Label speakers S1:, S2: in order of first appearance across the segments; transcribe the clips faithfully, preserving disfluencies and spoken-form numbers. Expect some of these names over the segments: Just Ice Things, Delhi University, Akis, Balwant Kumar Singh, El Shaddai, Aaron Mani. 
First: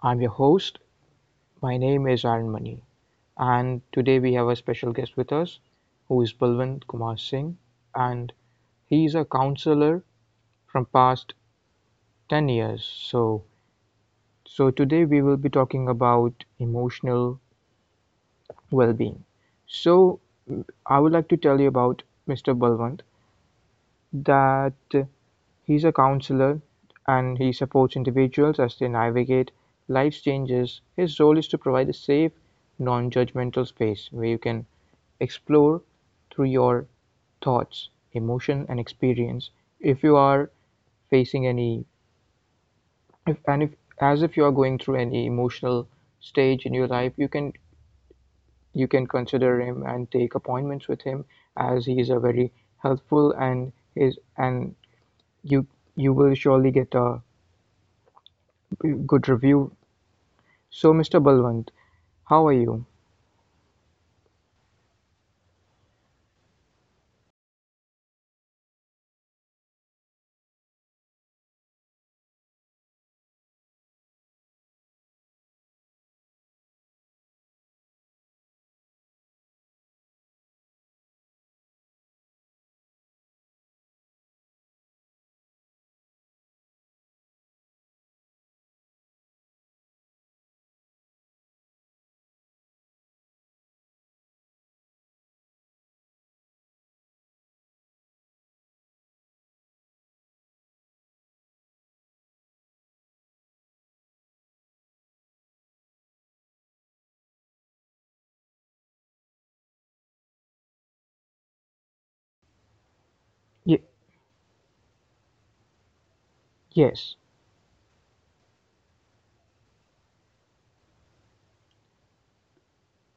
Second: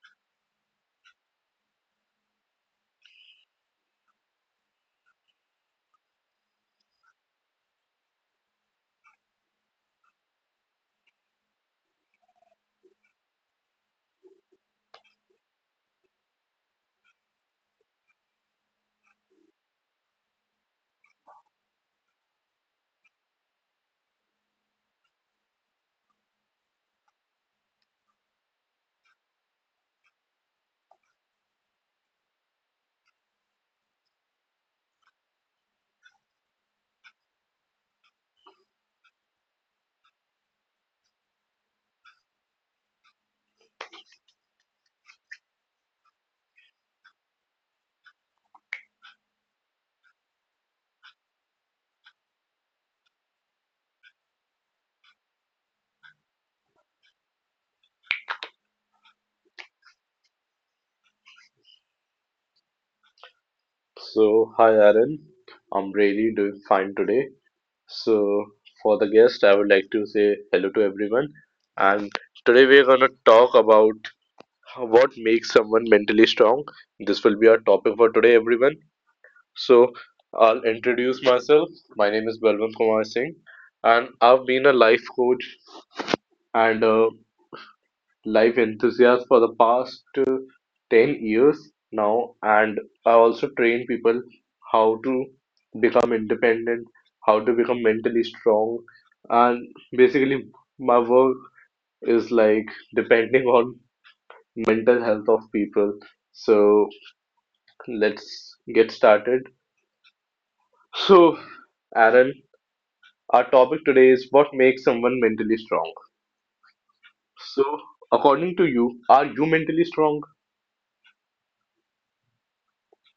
S1: I'm your host. My name is Aaron Mani, and today we have a special guest with us who is Balwant Kumar Singh, and he is a counselor from past ten years. So, so today we will be talking about emotional well-being. So, I would like to tell you about mister Balwant that he's a counselor and he supports individuals as they navigate life's changes. His role is to provide a safe, non judgmental space where you can explore through your thoughts, emotion and experience if you are facing any if and if as if you are going through any emotional stage in your life, you can you can consider him and take appointments with him as he is a very helpful and is and you you will surely get a good review. So, mister Balwant, how are you?
S2: So, hi Aaron. I'm really doing fine today. So, for the guest, I would like to say hello to everyone. And today we're gonna talk about what makes someone mentally strong. This will be our topic for today, everyone. So, I'll introduce myself. My name is Balwant Kumar Singh, and I've been a life coach and a life enthusiast for the past uh, ten years now, and I also train people how to become independent, how to become mentally strong, and basically my work is like depending on mental health of people. So let's get started. So Aaron, our topic
S1: Y
S2: today is what makes someone mentally strong.
S1: yes,
S2: So according to you, are you mentally strong?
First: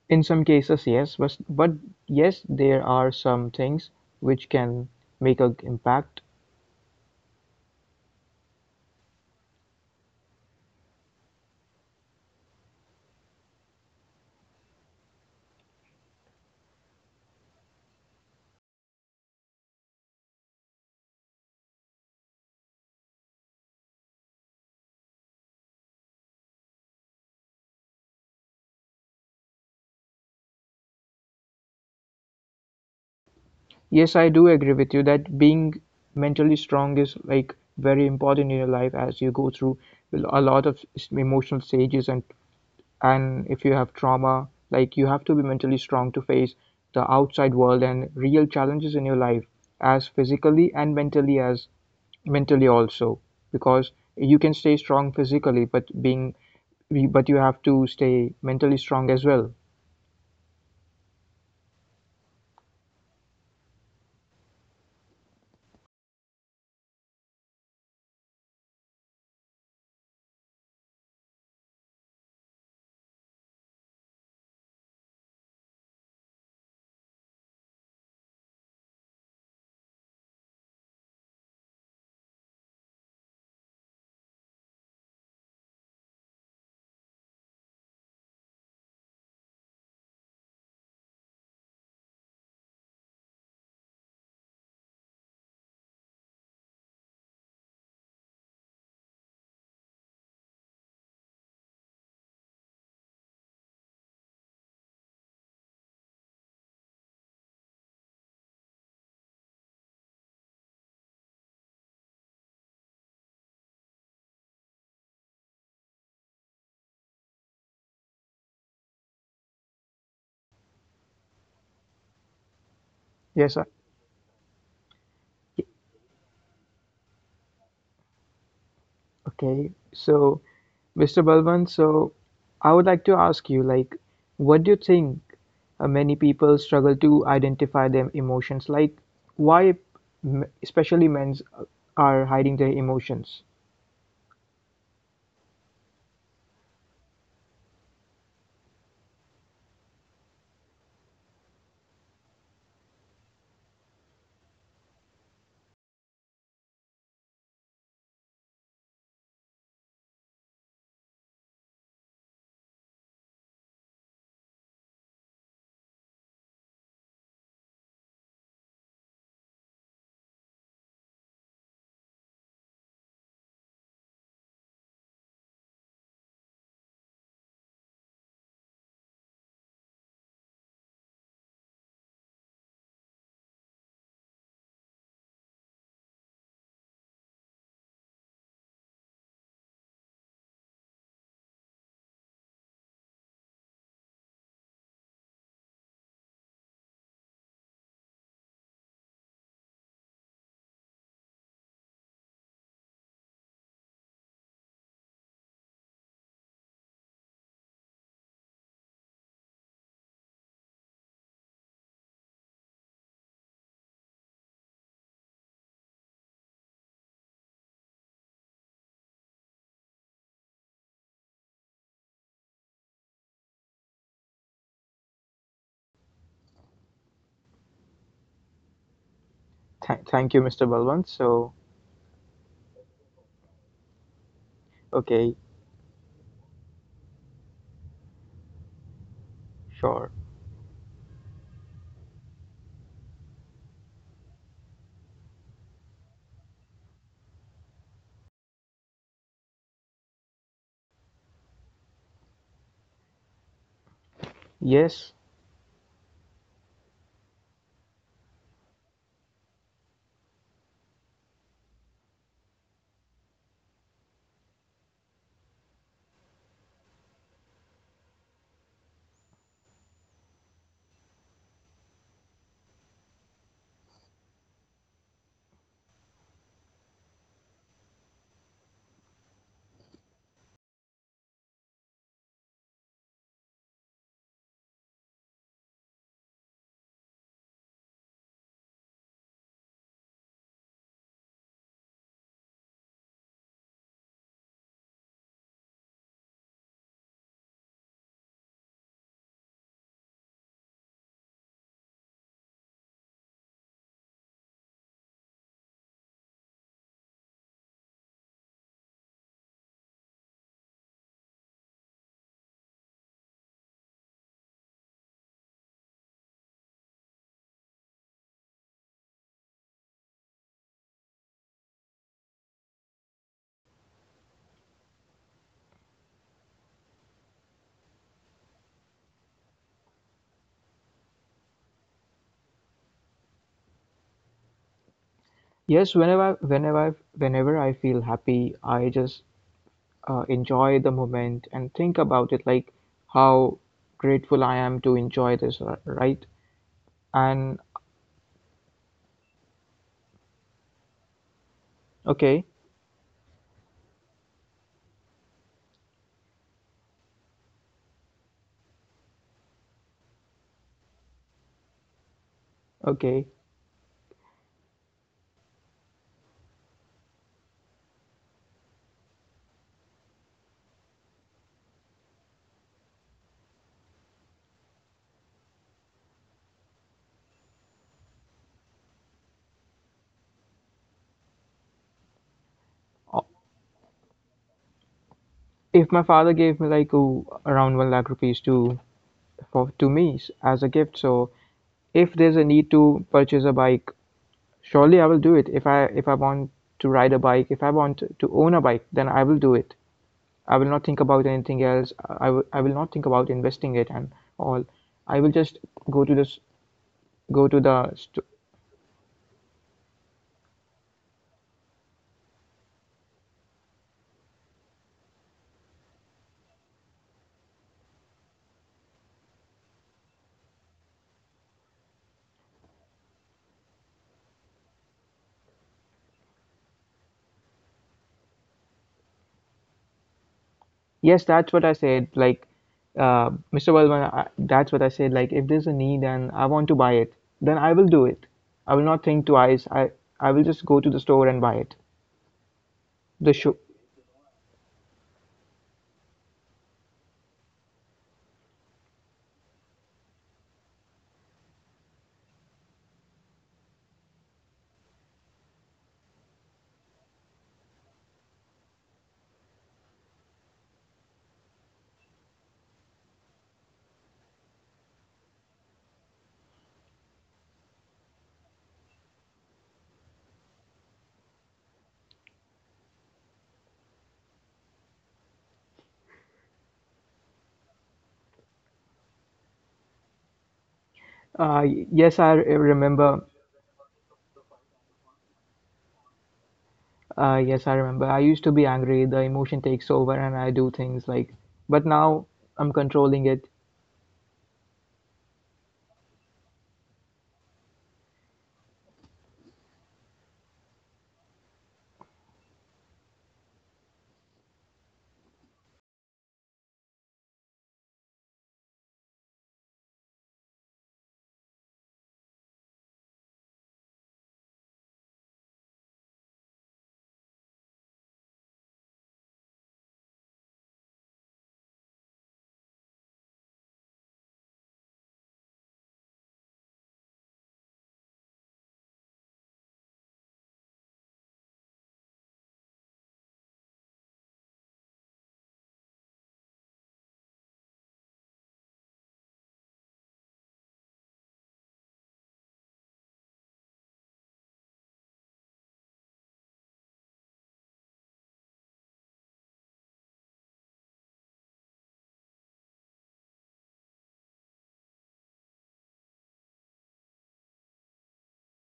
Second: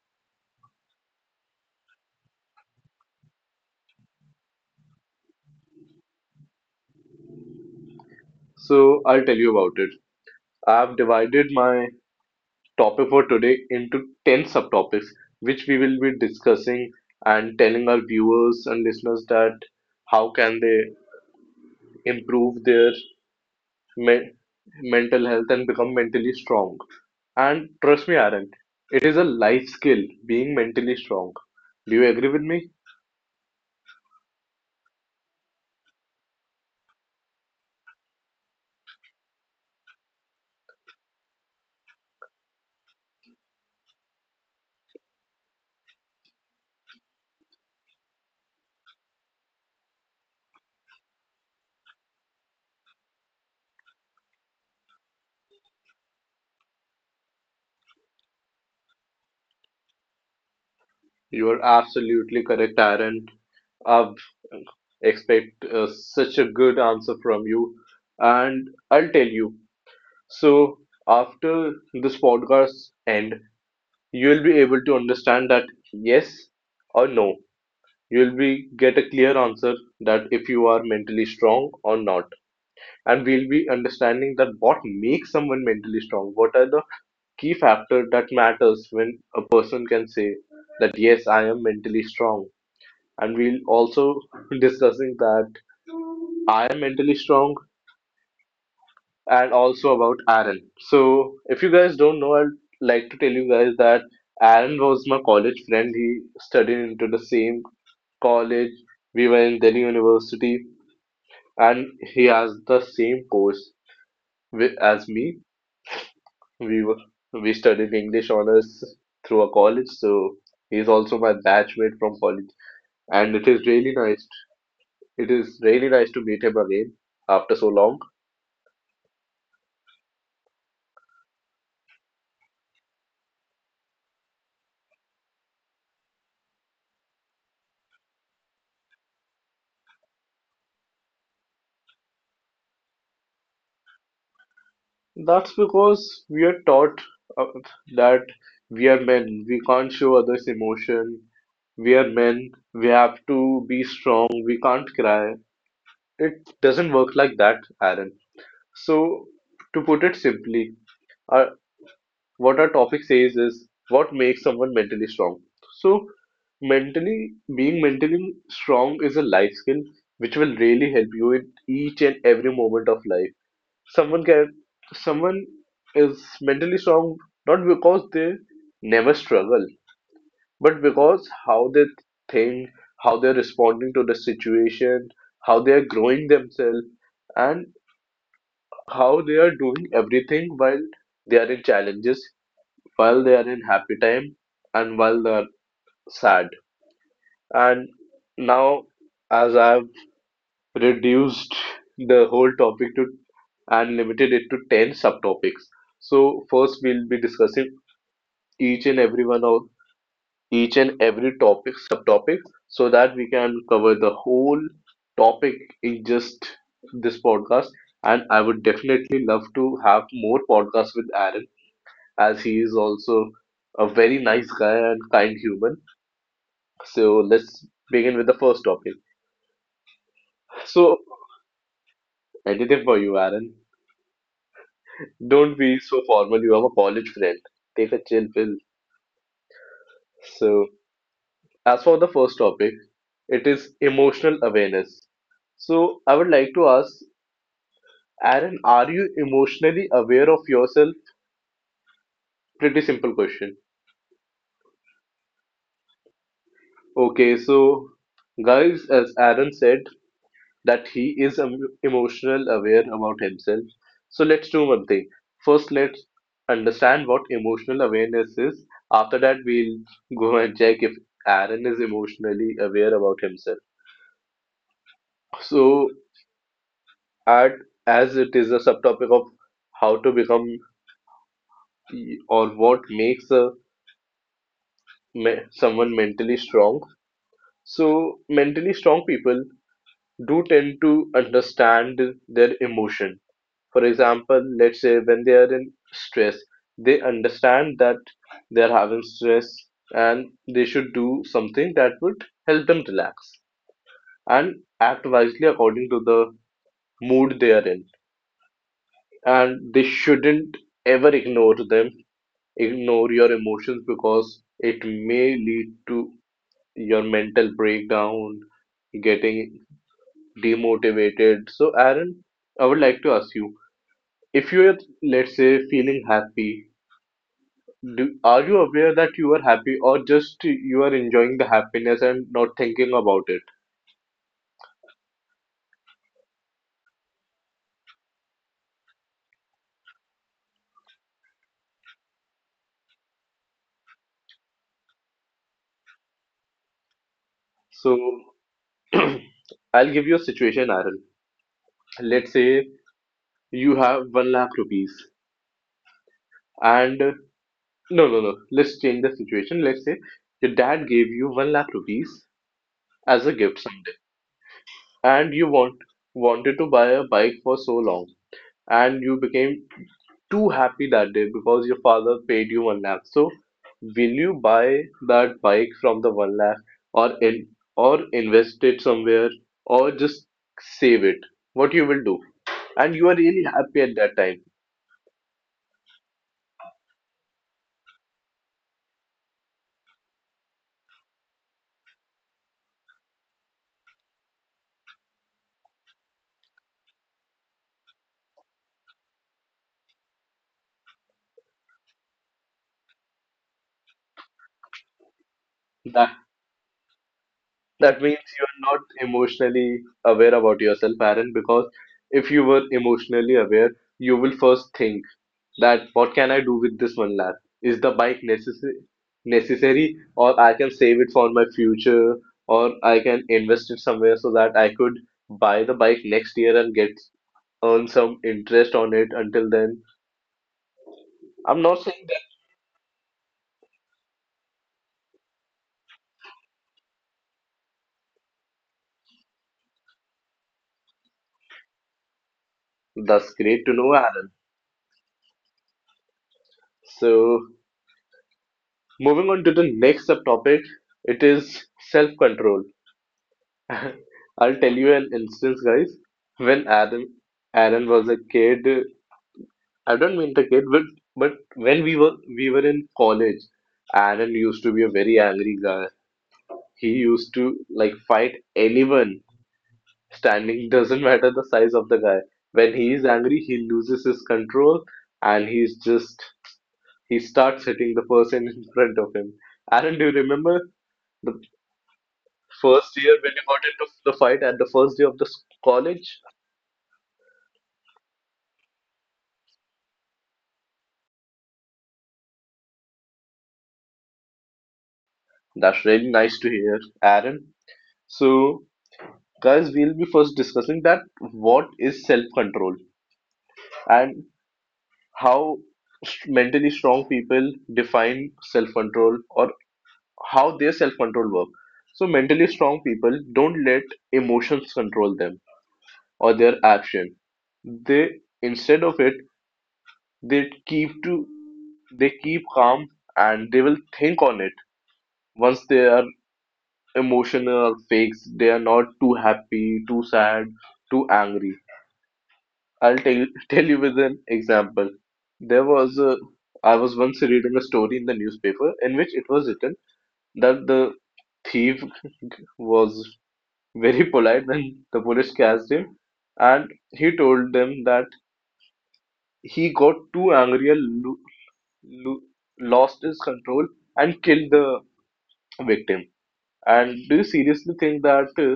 S1: in some cases, yes, but but yes, there are some things which can make an impact.
S2: So I'll tell you about it. I've divided my topic for today into ten subtopics, which we will be discussing and telling our viewers and listeners that how can they improve their me- mental health and become mentally strong. And trust me, Aaron, it is a life skill being mentally strong. Do you agree with me?
S1: Yes, I do agree with you that being mentally strong is like very important in your life as you go through a lot of s- emotional stages and and if you have trauma, like you have to be mentally strong to face the outside world and real challenges in your life as physically and mentally, as mentally also, because you can stay strong physically but being but you have to stay mentally strong as well.
S2: You are absolutely correct, Aaron. I've expect uh, such a good answer from you, and I'll tell you. So after this podcast end, you'll be able to understand that yes or no. You'll be get a clear answer that if you are mentally strong or not. And we'll be understanding that what makes someone mentally strong. What are the key factors that matters when a person can say that yes, I am mentally strong. And we'll also discussing that I am mentally strong and also about Aaron. So, if you guys don't know, I'd like to tell you guys that Aaron was my college friend. He studied into the same college. We were in Delhi University, and he has the same course wi- as me. We were we studied English honors through a college, so he's also my batchmate from college. And it
S1: Yes, I,
S2: is really nice. It is really nice to meet him again after so long.
S1: okay. So mister Balwant, so I would like to ask you, like, what do you think uh, many people struggle to identify their emotions? Like, why, m- especially men, uh, are hiding their emotions?
S2: That's because we're taught uh, that we are men, we can't show others emotion, we are men, we have to be strong, we can't cry. It doesn't work like that, Aaron. So, to put it simply, uh, what our topic says is what makes someone mentally strong. So, mentally, being mentally strong is a life skill which will really help you in each and every moment of life. Someone can someone is mentally strong not because they never struggle, but because how they think, how they're responding to the situation, how they are growing themselves, and how they are doing everything while they are in challenges, while they are in happy time, and while they are sad. And now, as I've reduced the whole topic to and limited it to ten subtopics, so first we'll be discussing each and every one of each and every topic subtopic, so that we can cover the whole topic in just this podcast. And I would definitely love to have more podcasts with Aaron, as he is also a very nice guy and kind human. So let's begin with the first topic.
S1: Th- thank you, mister
S2: So
S1: Balwant. So,
S2: anything for you, Aaron.
S1: okay,
S2: Don't be so formal, you have a college friend, take a chill pill.
S1: sure.
S2: So as for the first topic, it is emotional awareness. So I would like to ask, Aaron, are you emotionally aware of yourself? Pretty simple question.
S1: Yes,
S2: Okay, so guys, as Aaron said, that he is em- emotional aware about himself. So let's do one thing. First, let's understand what emotional awareness is. After that, we'll go and check if Aaron is emotionally aware about himself. So, at as it is a subtopic of how to become or what makes a me- someone mentally strong, so mentally strong people do tend to understand their emotion. For example, let's say when they are in stress, they understand that they are having stress, and they should do something that would help them relax and act wisely according to the mood they are in. And they shouldn't ever ignore them ignore your emotions, because it may lead to your mental breakdown, getting demotivated. So, Aaron, I would like to ask you, if you're, let's say, feeling happy, do, are you aware that you are happy, or just you are enjoying the happiness and not thinking about it?
S1: yes. Whenever, whenever, whenever I feel happy, I just uh, enjoy the moment and think about it, like how grateful I am to enjoy this, r- right? And
S2: So, I'll give you a situation, Aaron. Let's
S1: okay,
S2: say you have one lakh rupees, and uh, no, no, no, let's change the situation. Let's say your dad gave you one lakh rupees
S1: okay.
S2: as a gift. And you want wanted to buy a bike for so long, and you became too happy that day because your father paid you one lakh. So, will you buy that bike from the one lakh, or in or invest it somewhere, or just save it? What you will do? And you are really happy at that time.
S1: If my father gave me like oh, around one lakh rupees to for to me s- as a gift, so if there's a need to purchase a bike, surely I will do it. If I if I want to ride a bike, if I want to own a bike, then I will do it. I will not think about anything else. I will I will not think about investing it and all. I will just go to
S2: That
S1: this go to the
S2: that
S1: st
S2: means you are not emotionally aware about yourself, Aaron, because if you were emotionally aware, you will first think that what can I do with this one lakh? Is the bike necessary necessary, or I can save it for my future, or I can invest it somewhere so that I could buy the bike next year and get earn some interest on it until then.
S1: Yes, that's what
S2: I'm
S1: I
S2: not
S1: said.
S2: saying
S1: Like, uh, mister Balwan, I, that's what I said. Like, if there's a need and I want to buy it, then I will do it. I will not think twice. I, I will just go to the store and buy it.
S2: that
S1: The
S2: that's
S1: shoe.
S2: great to know, Aaron. So moving on to the next subtopic, it is self-control. I'll tell you an instance, guys. When Aaron Aaron was a kid, I don't mean the kid, but but when we were we were in college, Aaron used to be a very angry guy. He used to like fight anyone standing, doesn't matter the size of the guy. When he is angry, he loses his control, and he's just he starts hitting the person in front of him. Aaron, do you remember the
S1: Uh, y- yes, I re-
S2: first year
S1: remember.
S2: when you got into the fight at the first day of the s- college?
S1: Uh, yes, I remember. I used to be angry. The emotion takes over, and I do things like. But now I'm controlling it.
S2: That's really nice to hear, Aaron. So, guys, we'll be first discussing that what is self-control, and how st- mentally strong people define self-control, or how their self-control work. So mentally strong people don't let emotions control them or their action. They instead of it, they keep to they keep calm, and they will think on it once they are emotional, or fakes, they are not too happy, too sad, too angry. I'll tell you, tell you with an example. There was a, I was once reading a story in the newspaper in which it was written that the thief was very polite when the police catched him, and he told them that he got too angry and lo- lo- lost his control and killed the victim. And do you seriously think that uh,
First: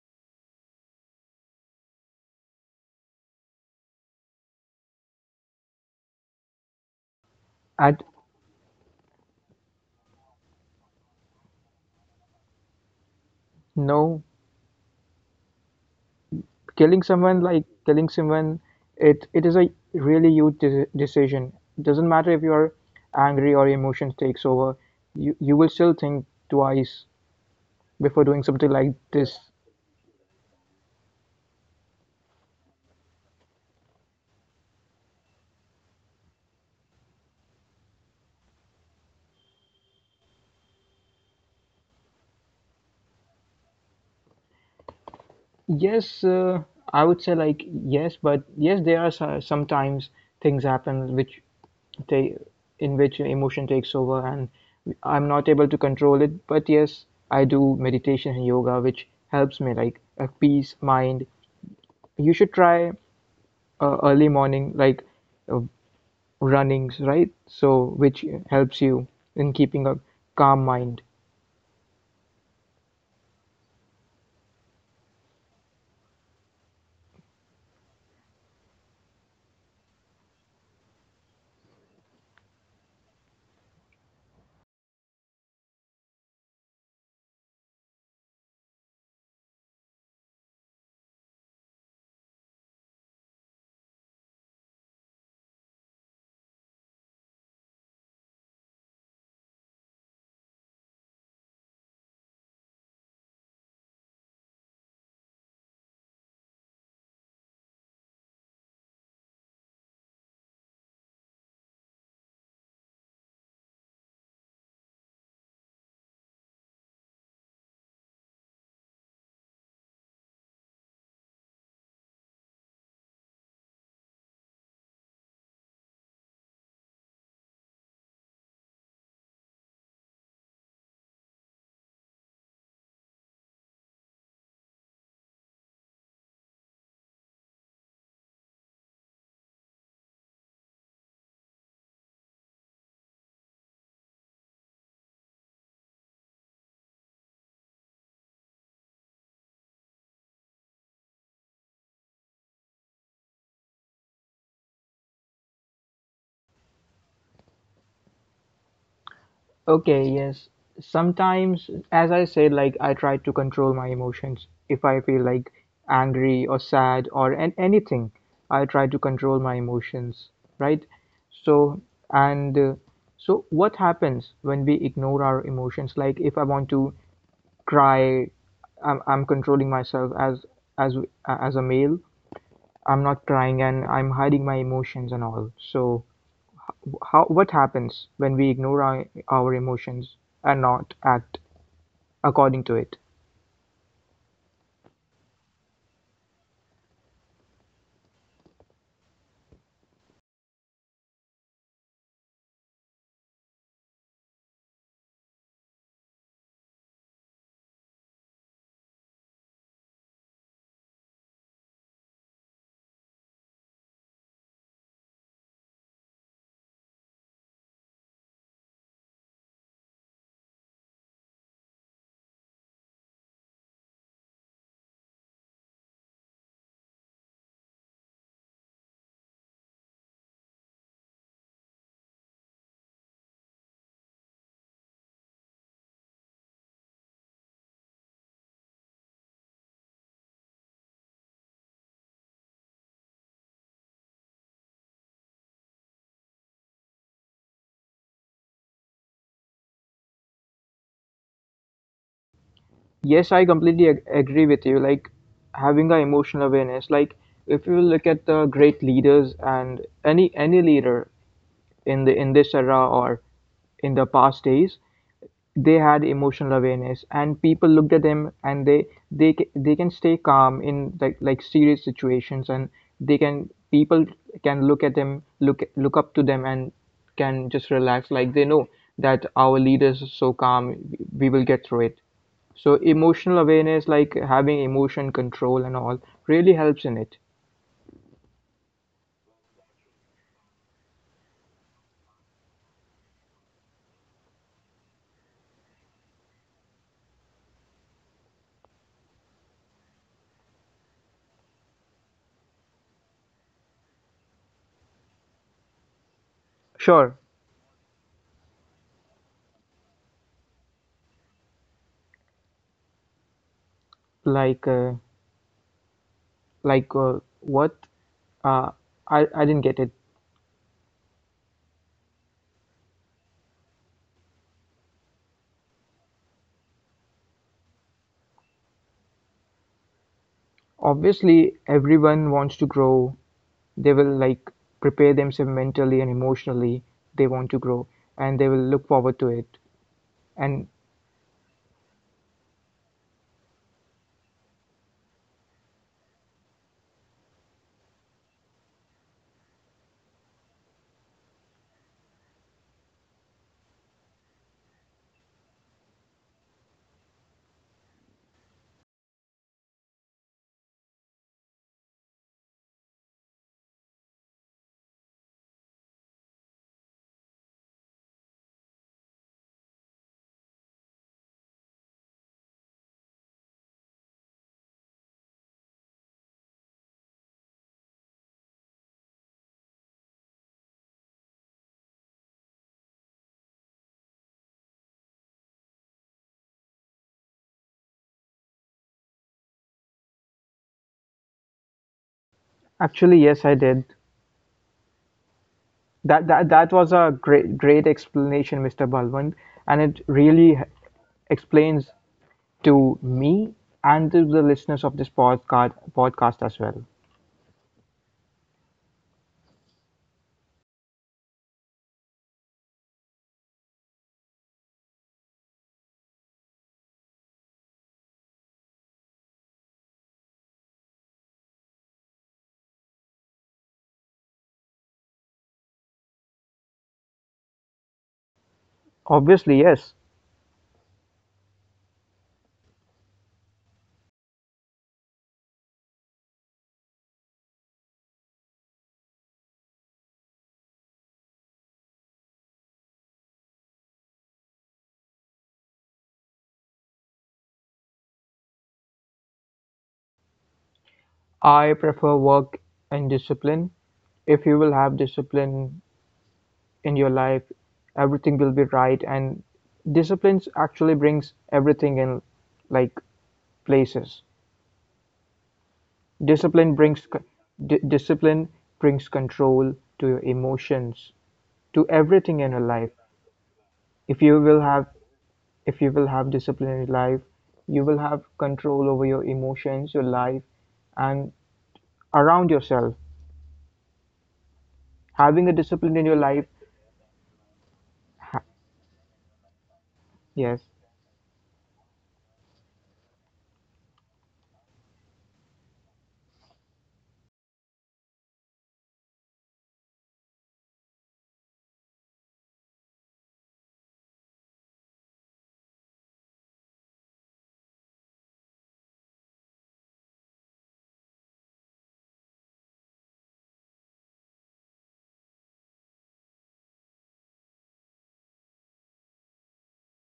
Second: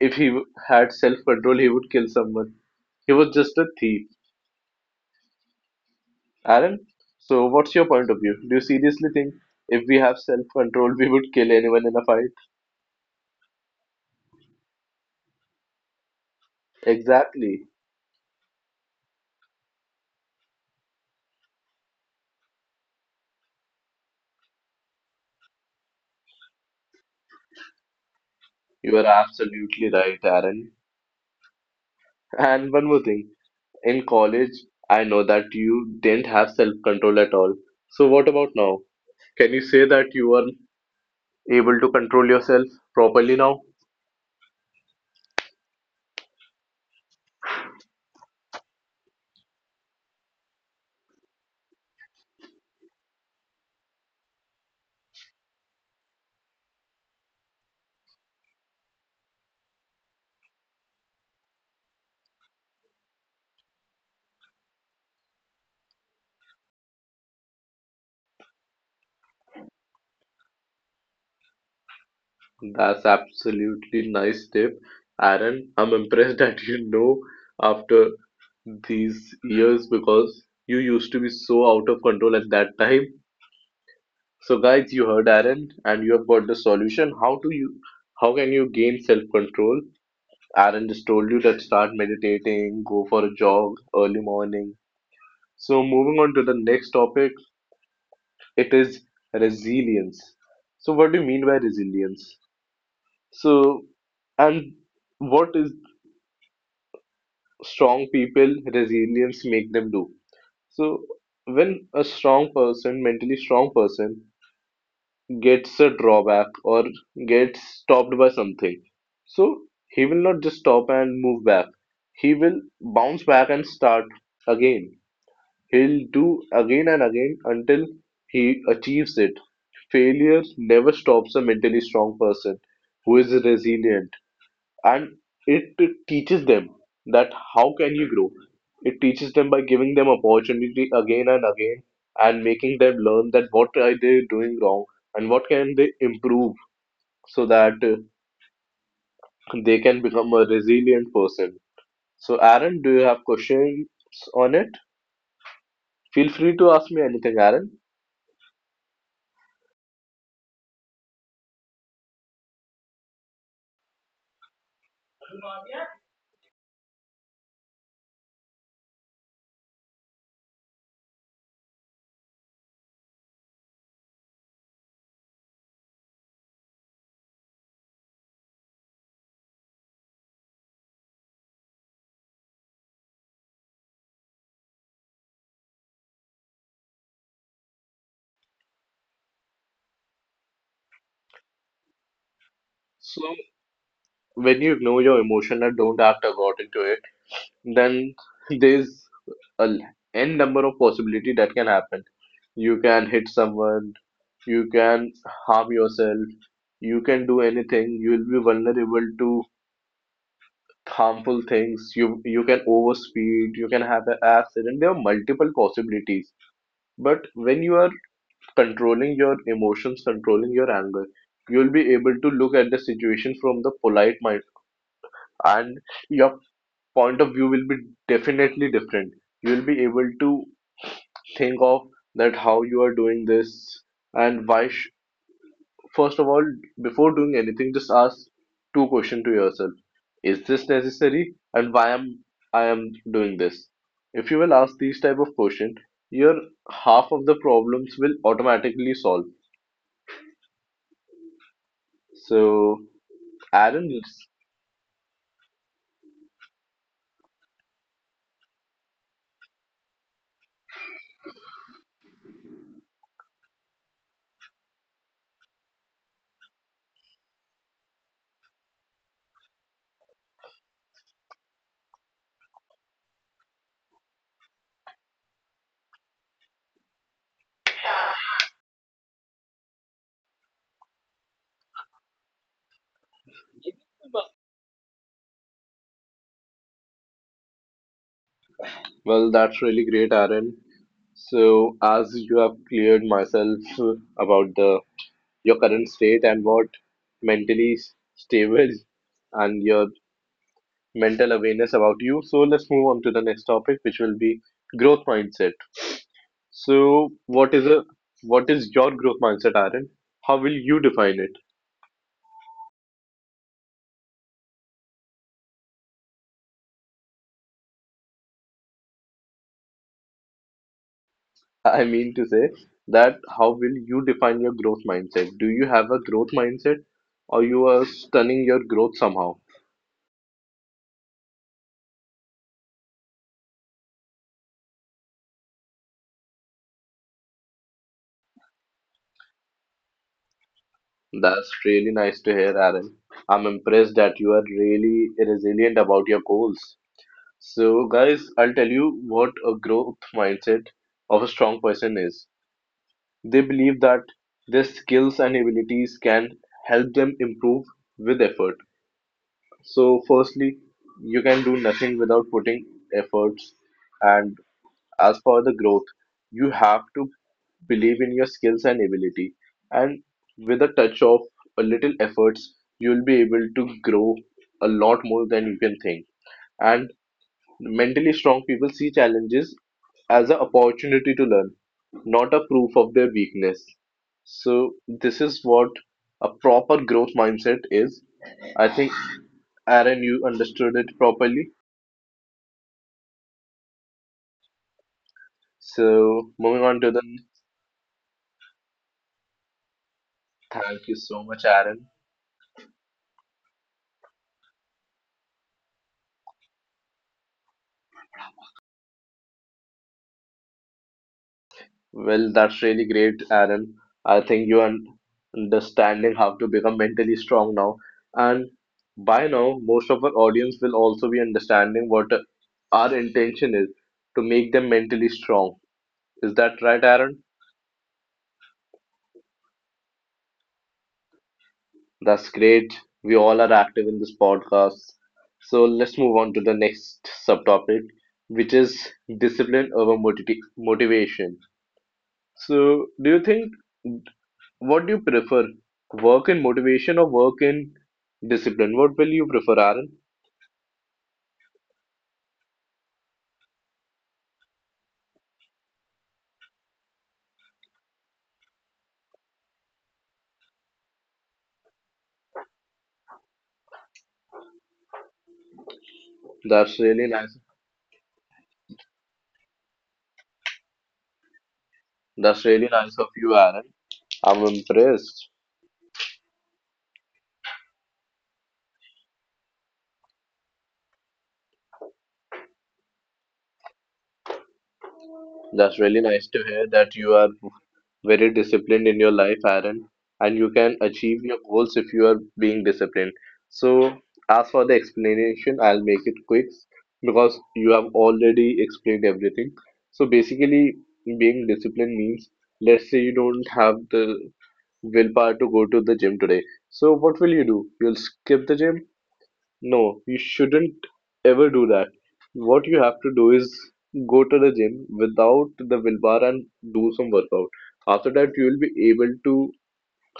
S2: if he w- had self-control, he would kill someone? He was just a thief. Aaron, so what's your
S1: At
S2: point of view? Do you seriously think if we have self control, we would kill anyone in a fight?
S1: no, killing someone like
S2: Exactly.
S1: killing someone, it it is a really huge de- decision. Doesn't matter if you're angry or emotions takes over, you you will still think twice before doing something like
S2: You are
S1: this.
S2: absolutely right, Aaron. And one more thing. In college, I know that you didn't have self control at all. So what about now? Can you say that you are able to control yourself properly now?
S1: yes uh, I would say like yes, but yes, there are so- sometimes things happen which they in which emotion takes over and I'm not able to control it, but yes, I do meditation and yoga which helps me like a peace mind. You should try uh, early morning like uh, runnings, right? So which helps you in keeping a calm mind.
S2: That's absolutely nice tip, Aaron. I'm impressed that you know, after these years, because you used to be so out of control at that time. So guys, you heard Aaron and you have got the solution. How do you how can you gain self-control? Aaron just told you that start meditating, go for a jog early morning. So moving on to the next topic, it is resilience. So what do you mean by resilience? So, and what is strong people resilience make them do? So when a strong person, mentally strong person, gets a drawback or gets stopped by something, so he will not just stop and move back. He will bounce back and start again. He'll do again and again until he achieves it. Failure never stops a mentally strong person who is resilient, and it teaches them that how can you grow. It teaches them by giving them opportunity again and again and making them learn that what are they doing wrong and what can they improve so that uh, they can become a resilient person. So Aaron, do you have questions on it? Feel free to ask me anything, Aaron.
S1: Okay, yes. Sometimes, as I said, like I try to control my emotions. If I feel like angry or sad or an- anything, I try to control my emotions, right? So, and uh, so what happens when we ignore our emotions? Like if I want to cry, I'm, I'm controlling myself as as as a male, I'm not crying and I'm hiding my emotions and all. So, how what happens when we ignore our, our emotions and not act according to it?
S2: So when you ignore your emotion and don't act according to it, then there's a l- n number of possibility that can happen. You can hit someone, you can harm yourself, you can do anything. You will be vulnerable to harmful things, you you can overspeed, you can have an accident. There are multiple possibilities. But when you are controlling your emotions, controlling your anger, you'll be able to look at the situation from the polite mind, and your point of view will be definitely different. You'll be able to think of that how you are doing this, and why sh- first of all, before doing anything, just ask two questions to yourself. Is this necessary, and why am I am doing this? If you will ask these type of question, your half of the problems will automatically solve. So
S1: Yes, I
S2: aaron
S1: completely ag-
S2: it's-
S1: agree with you. Like having our emotional awareness, like if you look at the great leaders and any any leader in the in this era or in the past days, they had emotional awareness, and people looked at them, and they they ca- they can stay calm in like like serious situations, and they can people can look at them, look look up to them, and can just relax. Like they know that our leaders are so calm, we will get through it. So emotional awareness, like having emotion control and all, really helps in it.
S2: well, that's really great, Aaron. So as you have cleared myself about the your current state and what mentally s- stable and your mental awareness about you. So let's move on to the next topic, which will be growth mindset. So
S1: Sure,
S2: what is a what is your growth mindset, Aaron? How will you define it?
S1: like uh, like uh, what? Uh, I I didn't get it.
S2: I mean to say that how will you define your growth mindset? Do you have a growth mindset or you are stunning your growth somehow?
S1: Obviously, everyone wants to grow. They will like prepare themselves mentally and emotionally. They want to grow and they will look forward to it. And
S2: That's really nice to hear, Aaron. I'm impressed that you are really resilient about your goals. So, guys, I'll tell you what a growth mindset of a strong person is. They believe that their skills and abilities can help them improve with effort. So, firstly, you can do nothing without putting efforts. And as for the growth, you have to believe in your skills and ability. And with a touch of a little efforts, you'll be able to grow a lot more than you can think. And mentally strong people see challenges as an opportunity to learn, not a proof of their weakness. So this is what a proper growth mindset is. I think Aaron, you understood it properly.
S1: actually yes I did.
S2: So
S1: that that,
S2: moving
S1: that
S2: on to
S1: was
S2: the
S1: a great great explanation Mr. Balwant, and it really h-
S2: thank you so much, Aaron.
S1: explains to me and to the listeners of this podcast podcast as well.
S2: Well, that's really great, Aaron. I think you are understanding how to become mentally strong now. And by now, most of our audience will also be understanding what our intention is to make them mentally strong. Is that right, Aaron?
S1: Obviously yes.
S2: That's great. We all are active in this podcast. So let's move on to the next subtopic, which is discipline over motiv motivation. So, do you think? What do you prefer? Work in motivation or work in discipline? What will you prefer, Aaron?
S1: I prefer work and discipline. If you will have discipline in your life, everything will be right. And disciplines actually brings everything in like places.
S2: That's
S1: Discipline
S2: really
S1: brings c-
S2: nice.
S1: di- Discipline brings control to your emotions, to everything
S2: That's
S1: in your
S2: really nice
S1: life.
S2: of you, Aaron.
S1: If
S2: I'm
S1: you will have
S2: impressed.
S1: if you will have discipline in your life, you will have control over your emotions, your life, and around yourself. Having a
S2: That's
S1: discipline
S2: really
S1: in your
S2: nice to
S1: life,
S2: hear that you are very
S1: ha-
S2: disciplined in your life, Aaron, and you
S1: yes.
S2: can achieve your goals if you are being disciplined. So, as for the explanation, I'll make it quick because you have already explained everything. So, basically, being disciplined means let's say you don't have the willpower to go to the gym today. So what will you do? You'll skip the gym? No, you shouldn't ever do that. What you have to do is go to the gym without the willpower and do some workout. After that, you will be able to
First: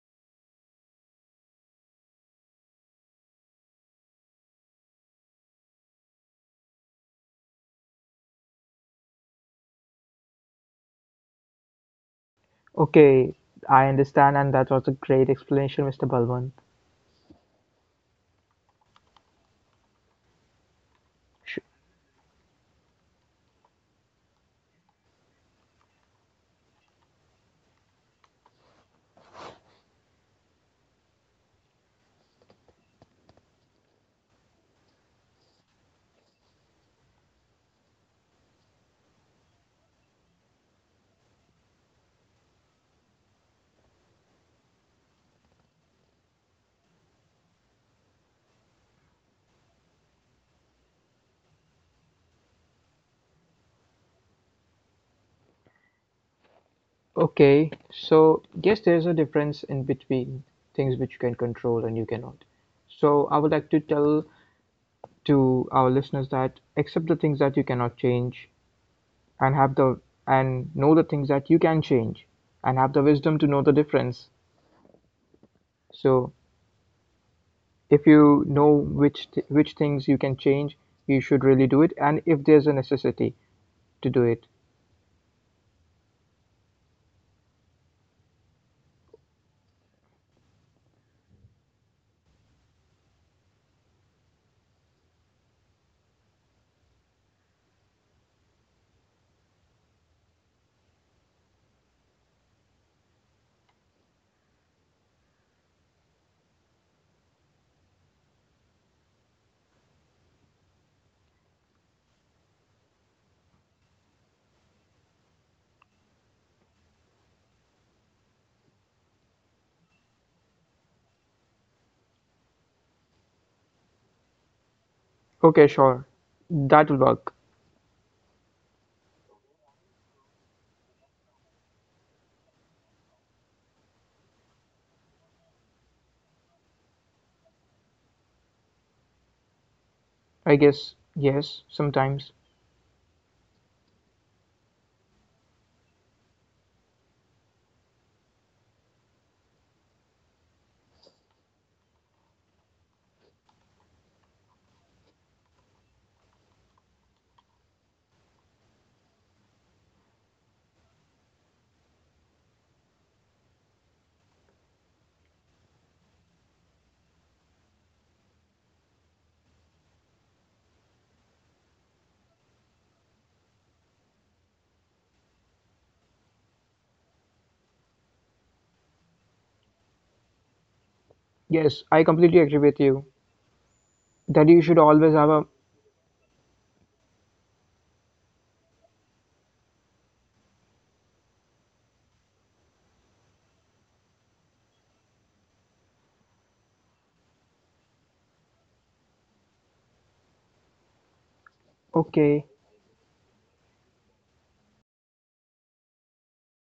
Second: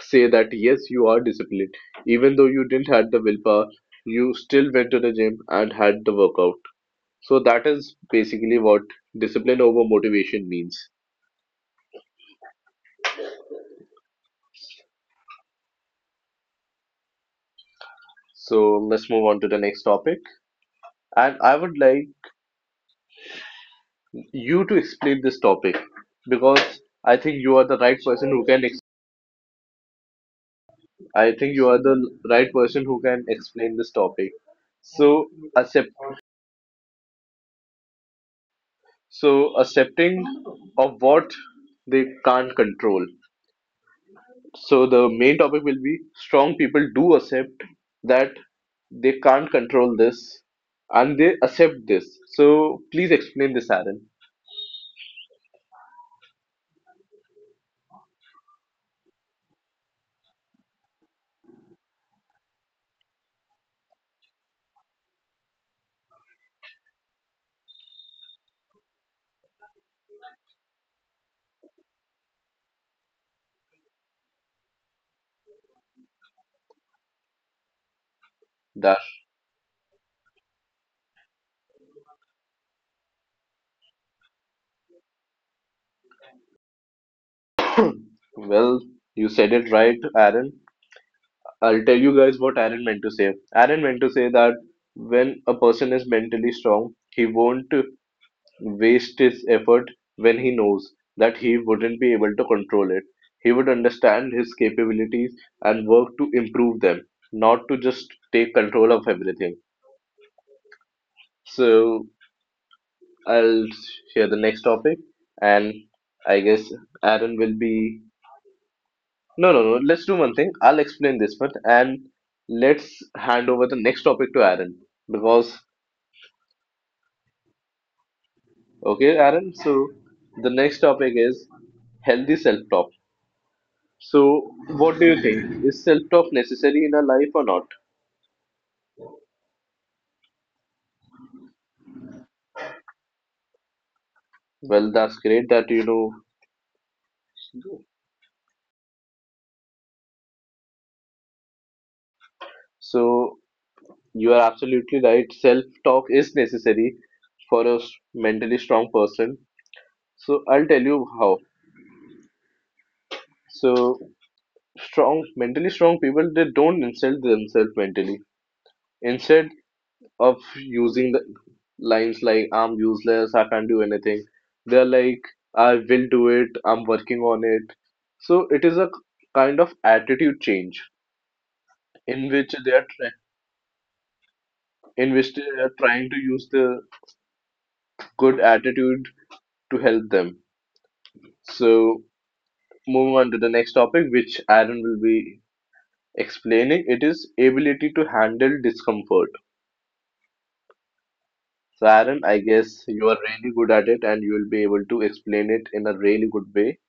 S2: say that yes, you are disciplined. Even though you didn't had the willpower, you still went to the gym and had the workout. So that is basically what discipline over motivation means.
S1: Okay, I understand, and that was a great explanation, mister Balwant.
S2: So let's move on to the next topic. And I would like you to explain this topic because I think you are the right person who can ex- I think you are the right person who can explain this topic. So accept so accepting of what they can't control. So the main topic will be strong people do accept that they can't control this, and they accept this. So please explain this, Aaron.
S1: Okay, so yes, there's a difference in between things which you can control and you cannot. So I would like to tell to our listeners that accept the things that you cannot change and have the and know the things that you can change and have the wisdom to know the difference. So if you know
S2: That
S1: which th- which things you can change, you should really do it and if there's a necessity to do it.
S2: well, you said it right, Aaron. I'll tell you guys what Aaron meant to say. Aaron meant to say that when a person is mentally strong, he won't waste his effort when he knows that he wouldn't be able to control it. He would understand his capabilities and work to improve them, not to just take control of everything. So I'll share the next topic, and I guess Aaron will be no, no, no. Let's do one thing. I'll explain this part and let's hand over the next topic to Aaron. Because,
S1: Okay, sure. That'll work.
S2: okay, Aaron, so the next topic is healthy self-talk. So, what do you think? Is self-talk necessary in our life or not?
S1: I guess yes, sometimes.
S2: Well, that's great that you know. So, you are absolutely right. Self-talk is necessary for a s- mentally strong person. So, I'll tell you how. So, strong, mentally strong people, they don't insult themselves mentally. Instead of using the lines like I'm useless, I can't do anything, they're like I will do it, I'm working on it. So it is a kind of attitude change
S1: Yes, I
S2: in which
S1: completely
S2: they
S1: agree
S2: are
S1: with
S2: try
S1: you. That you should
S2: in which
S1: always
S2: they
S1: have a
S2: are trying to use the good attitude to help them. So moving on to the next topic, which Aaron will be explaining, it is ability to handle discomfort. So Aaron, I
S1: okay,
S2: guess you are really good at it and you will be able to explain it in a really good way.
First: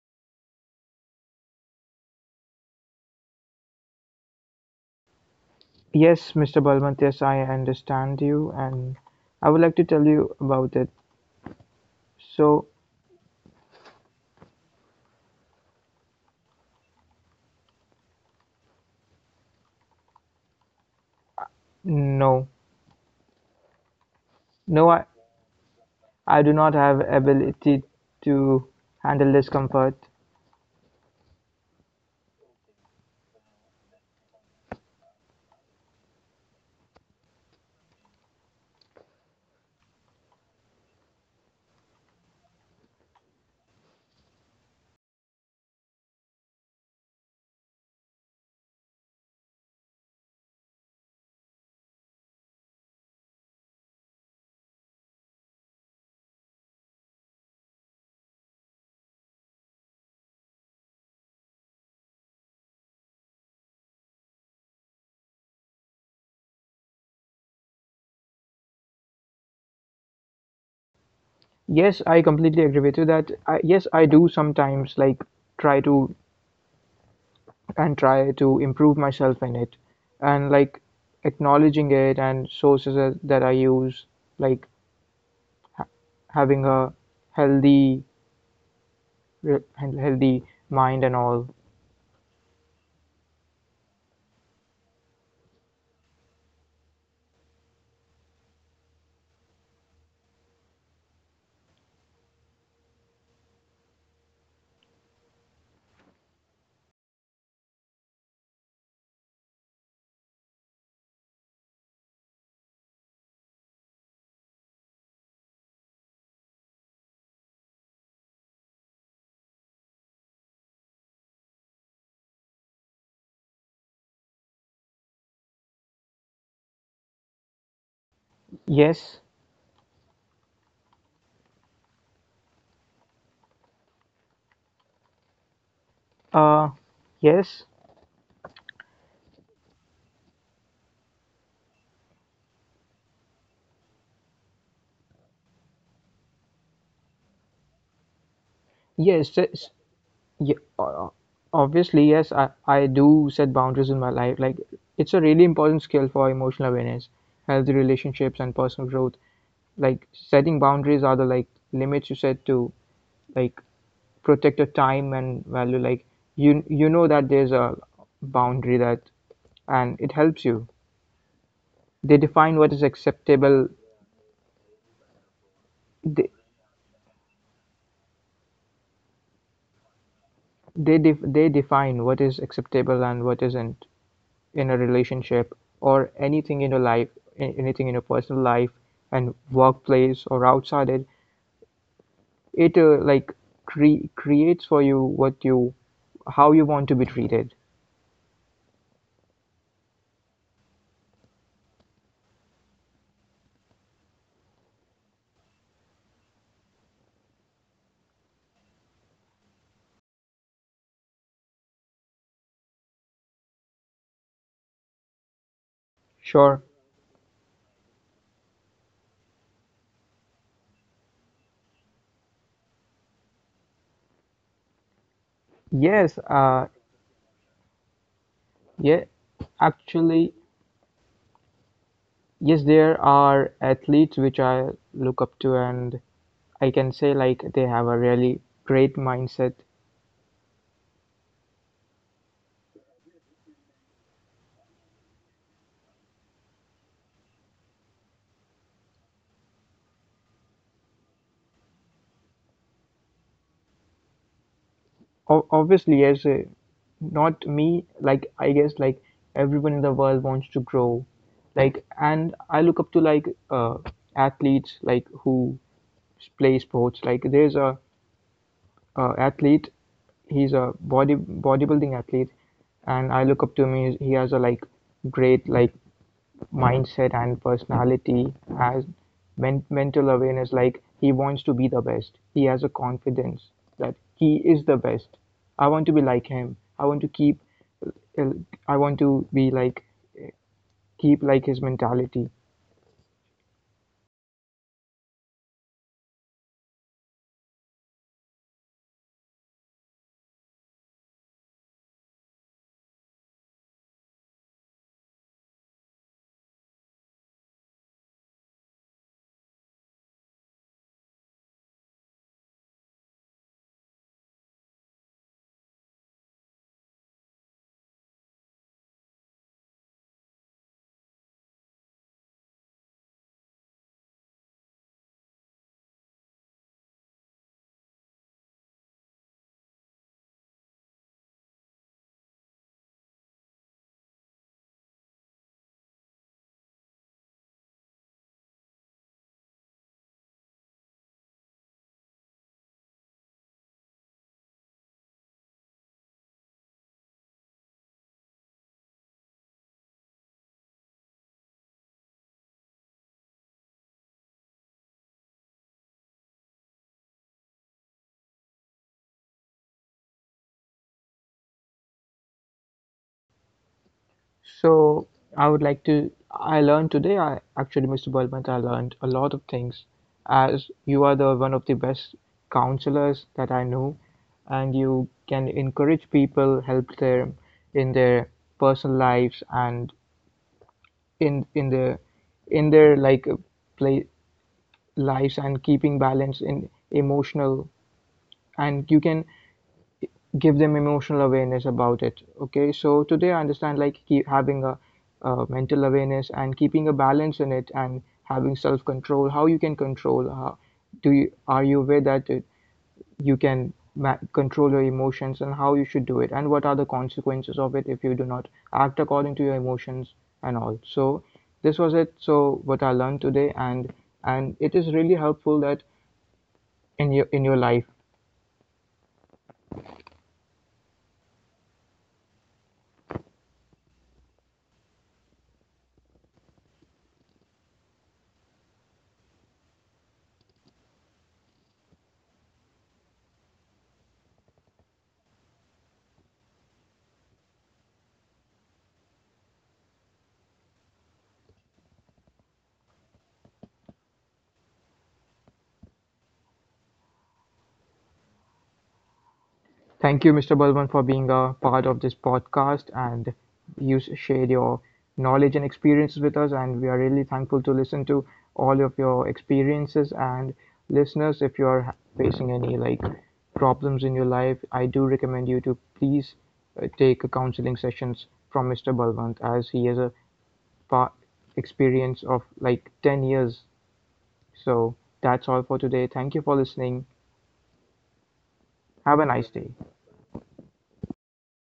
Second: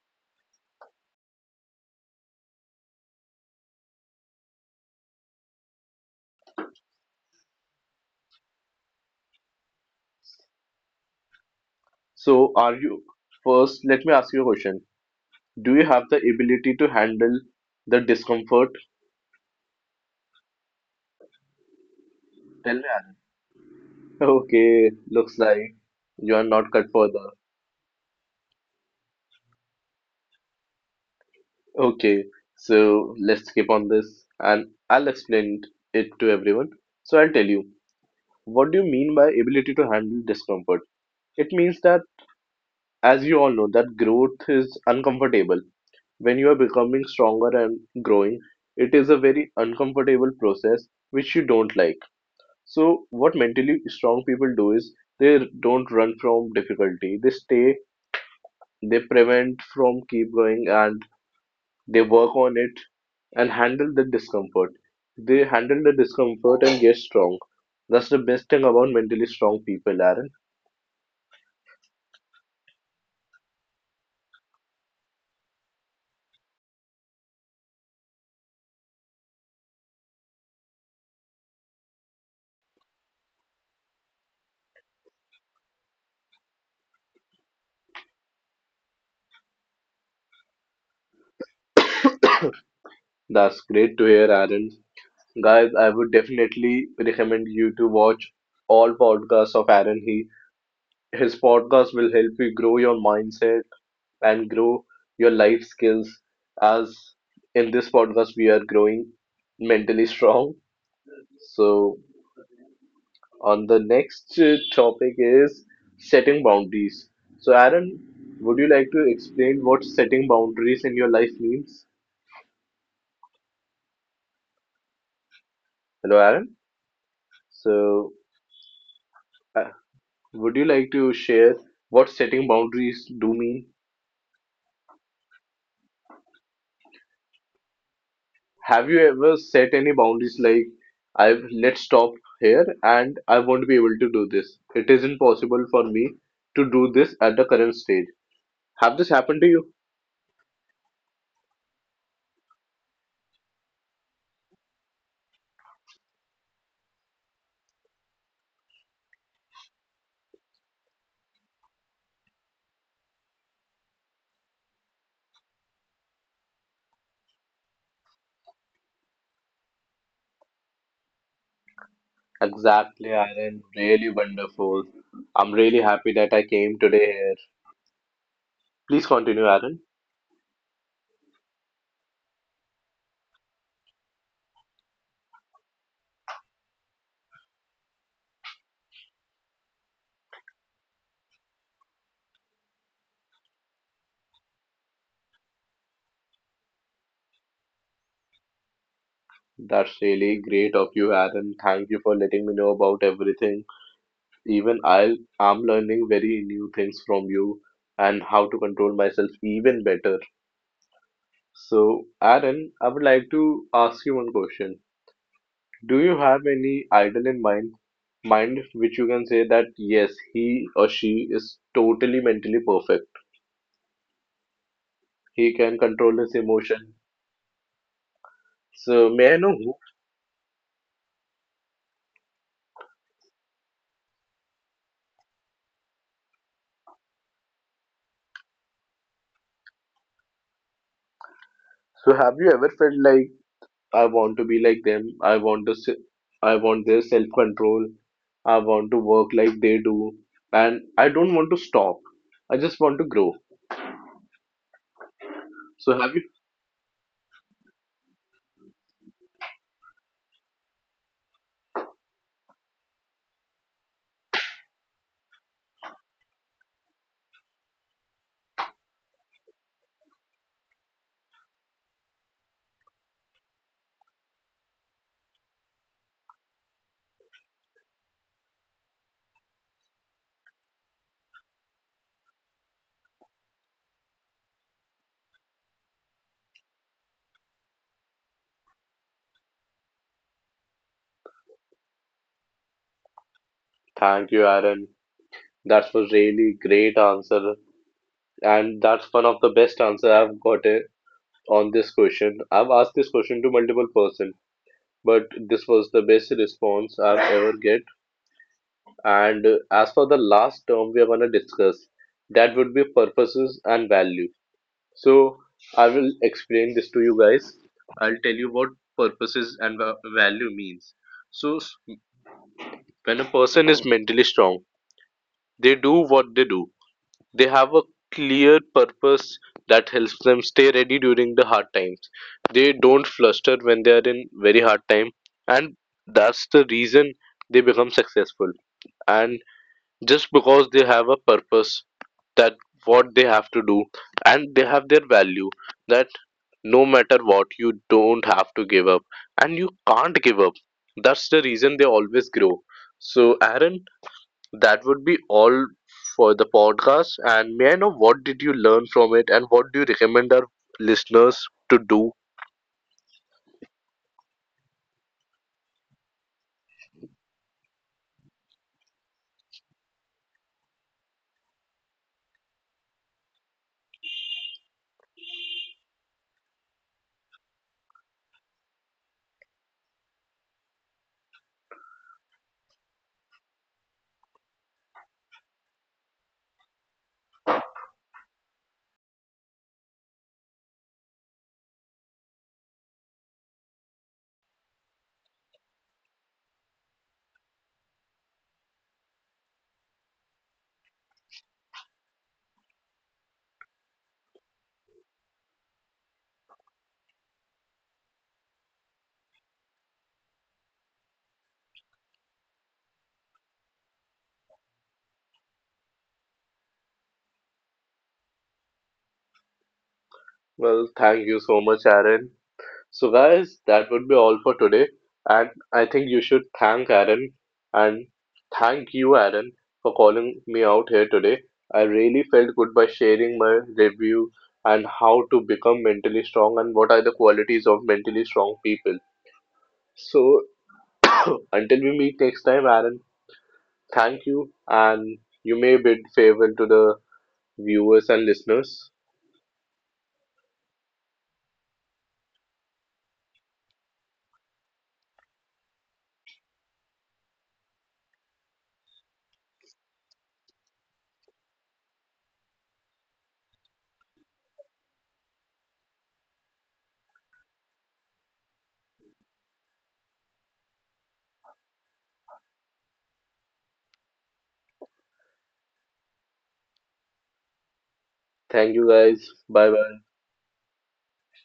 S1: yes, mister Balwant, yes, I understand you, and I would like to tell you about it.
S2: So,
S1: So,
S2: are you first? Let me ask you a question. Do you have the ability to handle the discomfort?
S1: no,
S2: Tell me, Anand.
S1: no,
S2: Okay,
S1: I,
S2: looks like you
S1: I
S2: are
S1: do
S2: not
S1: not
S2: cut
S1: have
S2: for the.
S1: ability to handle discomfort.
S2: Okay, so let's skip on this and I'll explain it to everyone. So, I'll tell you what do you mean by ability to handle discomfort? It means that, as you all know, that growth is uncomfortable. When you are becoming stronger and growing, it is a very uncomfortable process which you don't like. So what mentally strong people do is they don't run from difficulty. They stay, they prevent from keep going and they work on it and handle the discomfort. They handle the discomfort and get strong. That's the best thing about mentally strong people, Aaron.
S1: Yes, I completely agree with you that I, yes, I do sometimes like try to and try to improve myself in it, and like acknowledging it and sources that that I use, like ha having a healthy re- healthy mind and all.
S2: That's great to hear, Aaron. Guys, I would definitely recommend you to watch all podcasts of Aaron. He His podcast will help you grow your mindset and grow your life skills, as in this podcast we are growing mentally strong. So on the next uh, topic is setting boundaries. So Aaron, would you like to explain what setting boundaries in your life means? Hello Aaron. So
S1: Yes,
S2: uh, would you like to share what setting boundaries do mean?
S1: uh, yes,
S2: Have you ever set any boundaries like I've let's stop here and I won't be able to do this. It isn't possible for me to do this at the current stage. Have this
S1: yes,
S2: happened to
S1: yes,
S2: you?
S1: ye- uh, Obviously, yes, I, I do set boundaries in my life. Like, it's a really important skill for emotional awareness, healthy relationships, and personal growth. Like, setting boundaries are the like limits you set to like protect your time and value. Like, you you know that there's a boundary that, and it helps you. They define what is
S2: Exactly,
S1: acceptable.
S2: Aaron. Really wonderful. I'm really happy
S1: They,
S2: that I came today here. Please continue, Aaron.
S1: They def they define what is acceptable and what isn't in a relationship or anything in your life, a- anything in your personal life and workplace or outside it. It uh, like cre- creates for you what you how you want to be treated.
S2: That's really great of you, Aaron. Thank you for letting me know about everything. Even I am learning very new things from you and how to control myself even better. So, Aaron, I would like to ask you one question. Do you have
S1: Sure.
S2: any idol in mind, mind which you can say that yes, he or she is totally mentally perfect. He can control
S1: Yes.
S2: his
S1: Uh.
S2: emotion. So,
S1: Yeah.
S2: may I know who?
S1: Actually, yes. There are athletes which I look up to, and I can say like they have a really great mindset.
S2: So, have you ever felt like I want to be like them? I want to, se- I want their self-control. I want to work like they do, and I don't want to stop. I just want to grow.
S1: O- obviously,
S2: So,
S1: as
S2: have you?
S1: a, not me, like I guess like everyone in the world wants to grow, like and I look up to like uh, athletes like who play sports. Like there's a uh, athlete, he's a body bodybuilding athlete, and I look up to him. He's, he has a like great like mindset and personality as men- mental awareness. Like he wants to be the best. He has a confidence that he is the best. I want to be like him. i want to keep uh, I want to be like keep like his mentality.
S2: Thank you, Aaron. That was really great answer. And that's one of the best answer I've gotten on this question. I've asked this question to multiple person, but this was the best response I've ever get. And uh, as for the last term we are gonna discuss, that would be purposes and value. So I will explain this to you guys. I'll tell you what purposes and va- value means. So s- when a person is mentally strong, they do what they do. They have a clear purpose that helps them stay ready during the hard times. They don't fluster when they are in very hard time, and that's the reason they become successful. And just because they have a purpose that what they have to do, and they have their value that no matter what, you don't have to give up, and you can't give up. That's the reason they always grow. So, Aaron, that would be all for the podcast. And may I know what did you learn from it and what do you recommend our listeners to do?
S1: So I would like to. I learned today. I actually, mister Balwant, I learned a lot of things. As you are the one of the best counselors that I know, and you can encourage people, help them in their personal lives and in in their in their like play lives and keeping balance in emotional. And you can give them emotional awareness about it. Okay, so today I understand like keep having a, uh mental awareness and keeping a balance in it and having self control. How you can control, how do you are you aware that it, you can ma- control your emotions and how you should do it and what are the consequences of it if you do not act according to your emotions and all. So this was it. So what I learned today. And and it is really helpful that in your in your life.
S2: Well, thank you so much, Aaron. So, guys, that would be all for today. And I think you should thank Aaron and thank you, Aaron, for calling me out here today. I really felt good by sharing my review and how to become mentally strong and what are the qualities of mentally strong people. So, until we meet next time, Aaron, thank you, and you may bid farewell to the viewers and listeners.
S1: Thank you, mister Balwant, for being a part of this podcast and you s- shared your knowledge and experiences with us. And we are really thankful to listen to all of your experiences. And listeners, if you are ha- facing any like problems in your life, I do recommend you to please uh, take a counseling sessions from mister Balwant as he has a pa- experience of like ten years. So that's all for today. Thank you for listening.
S2: Thank you,
S1: Have a nice
S2: guys.
S1: day.
S2: Bye bye.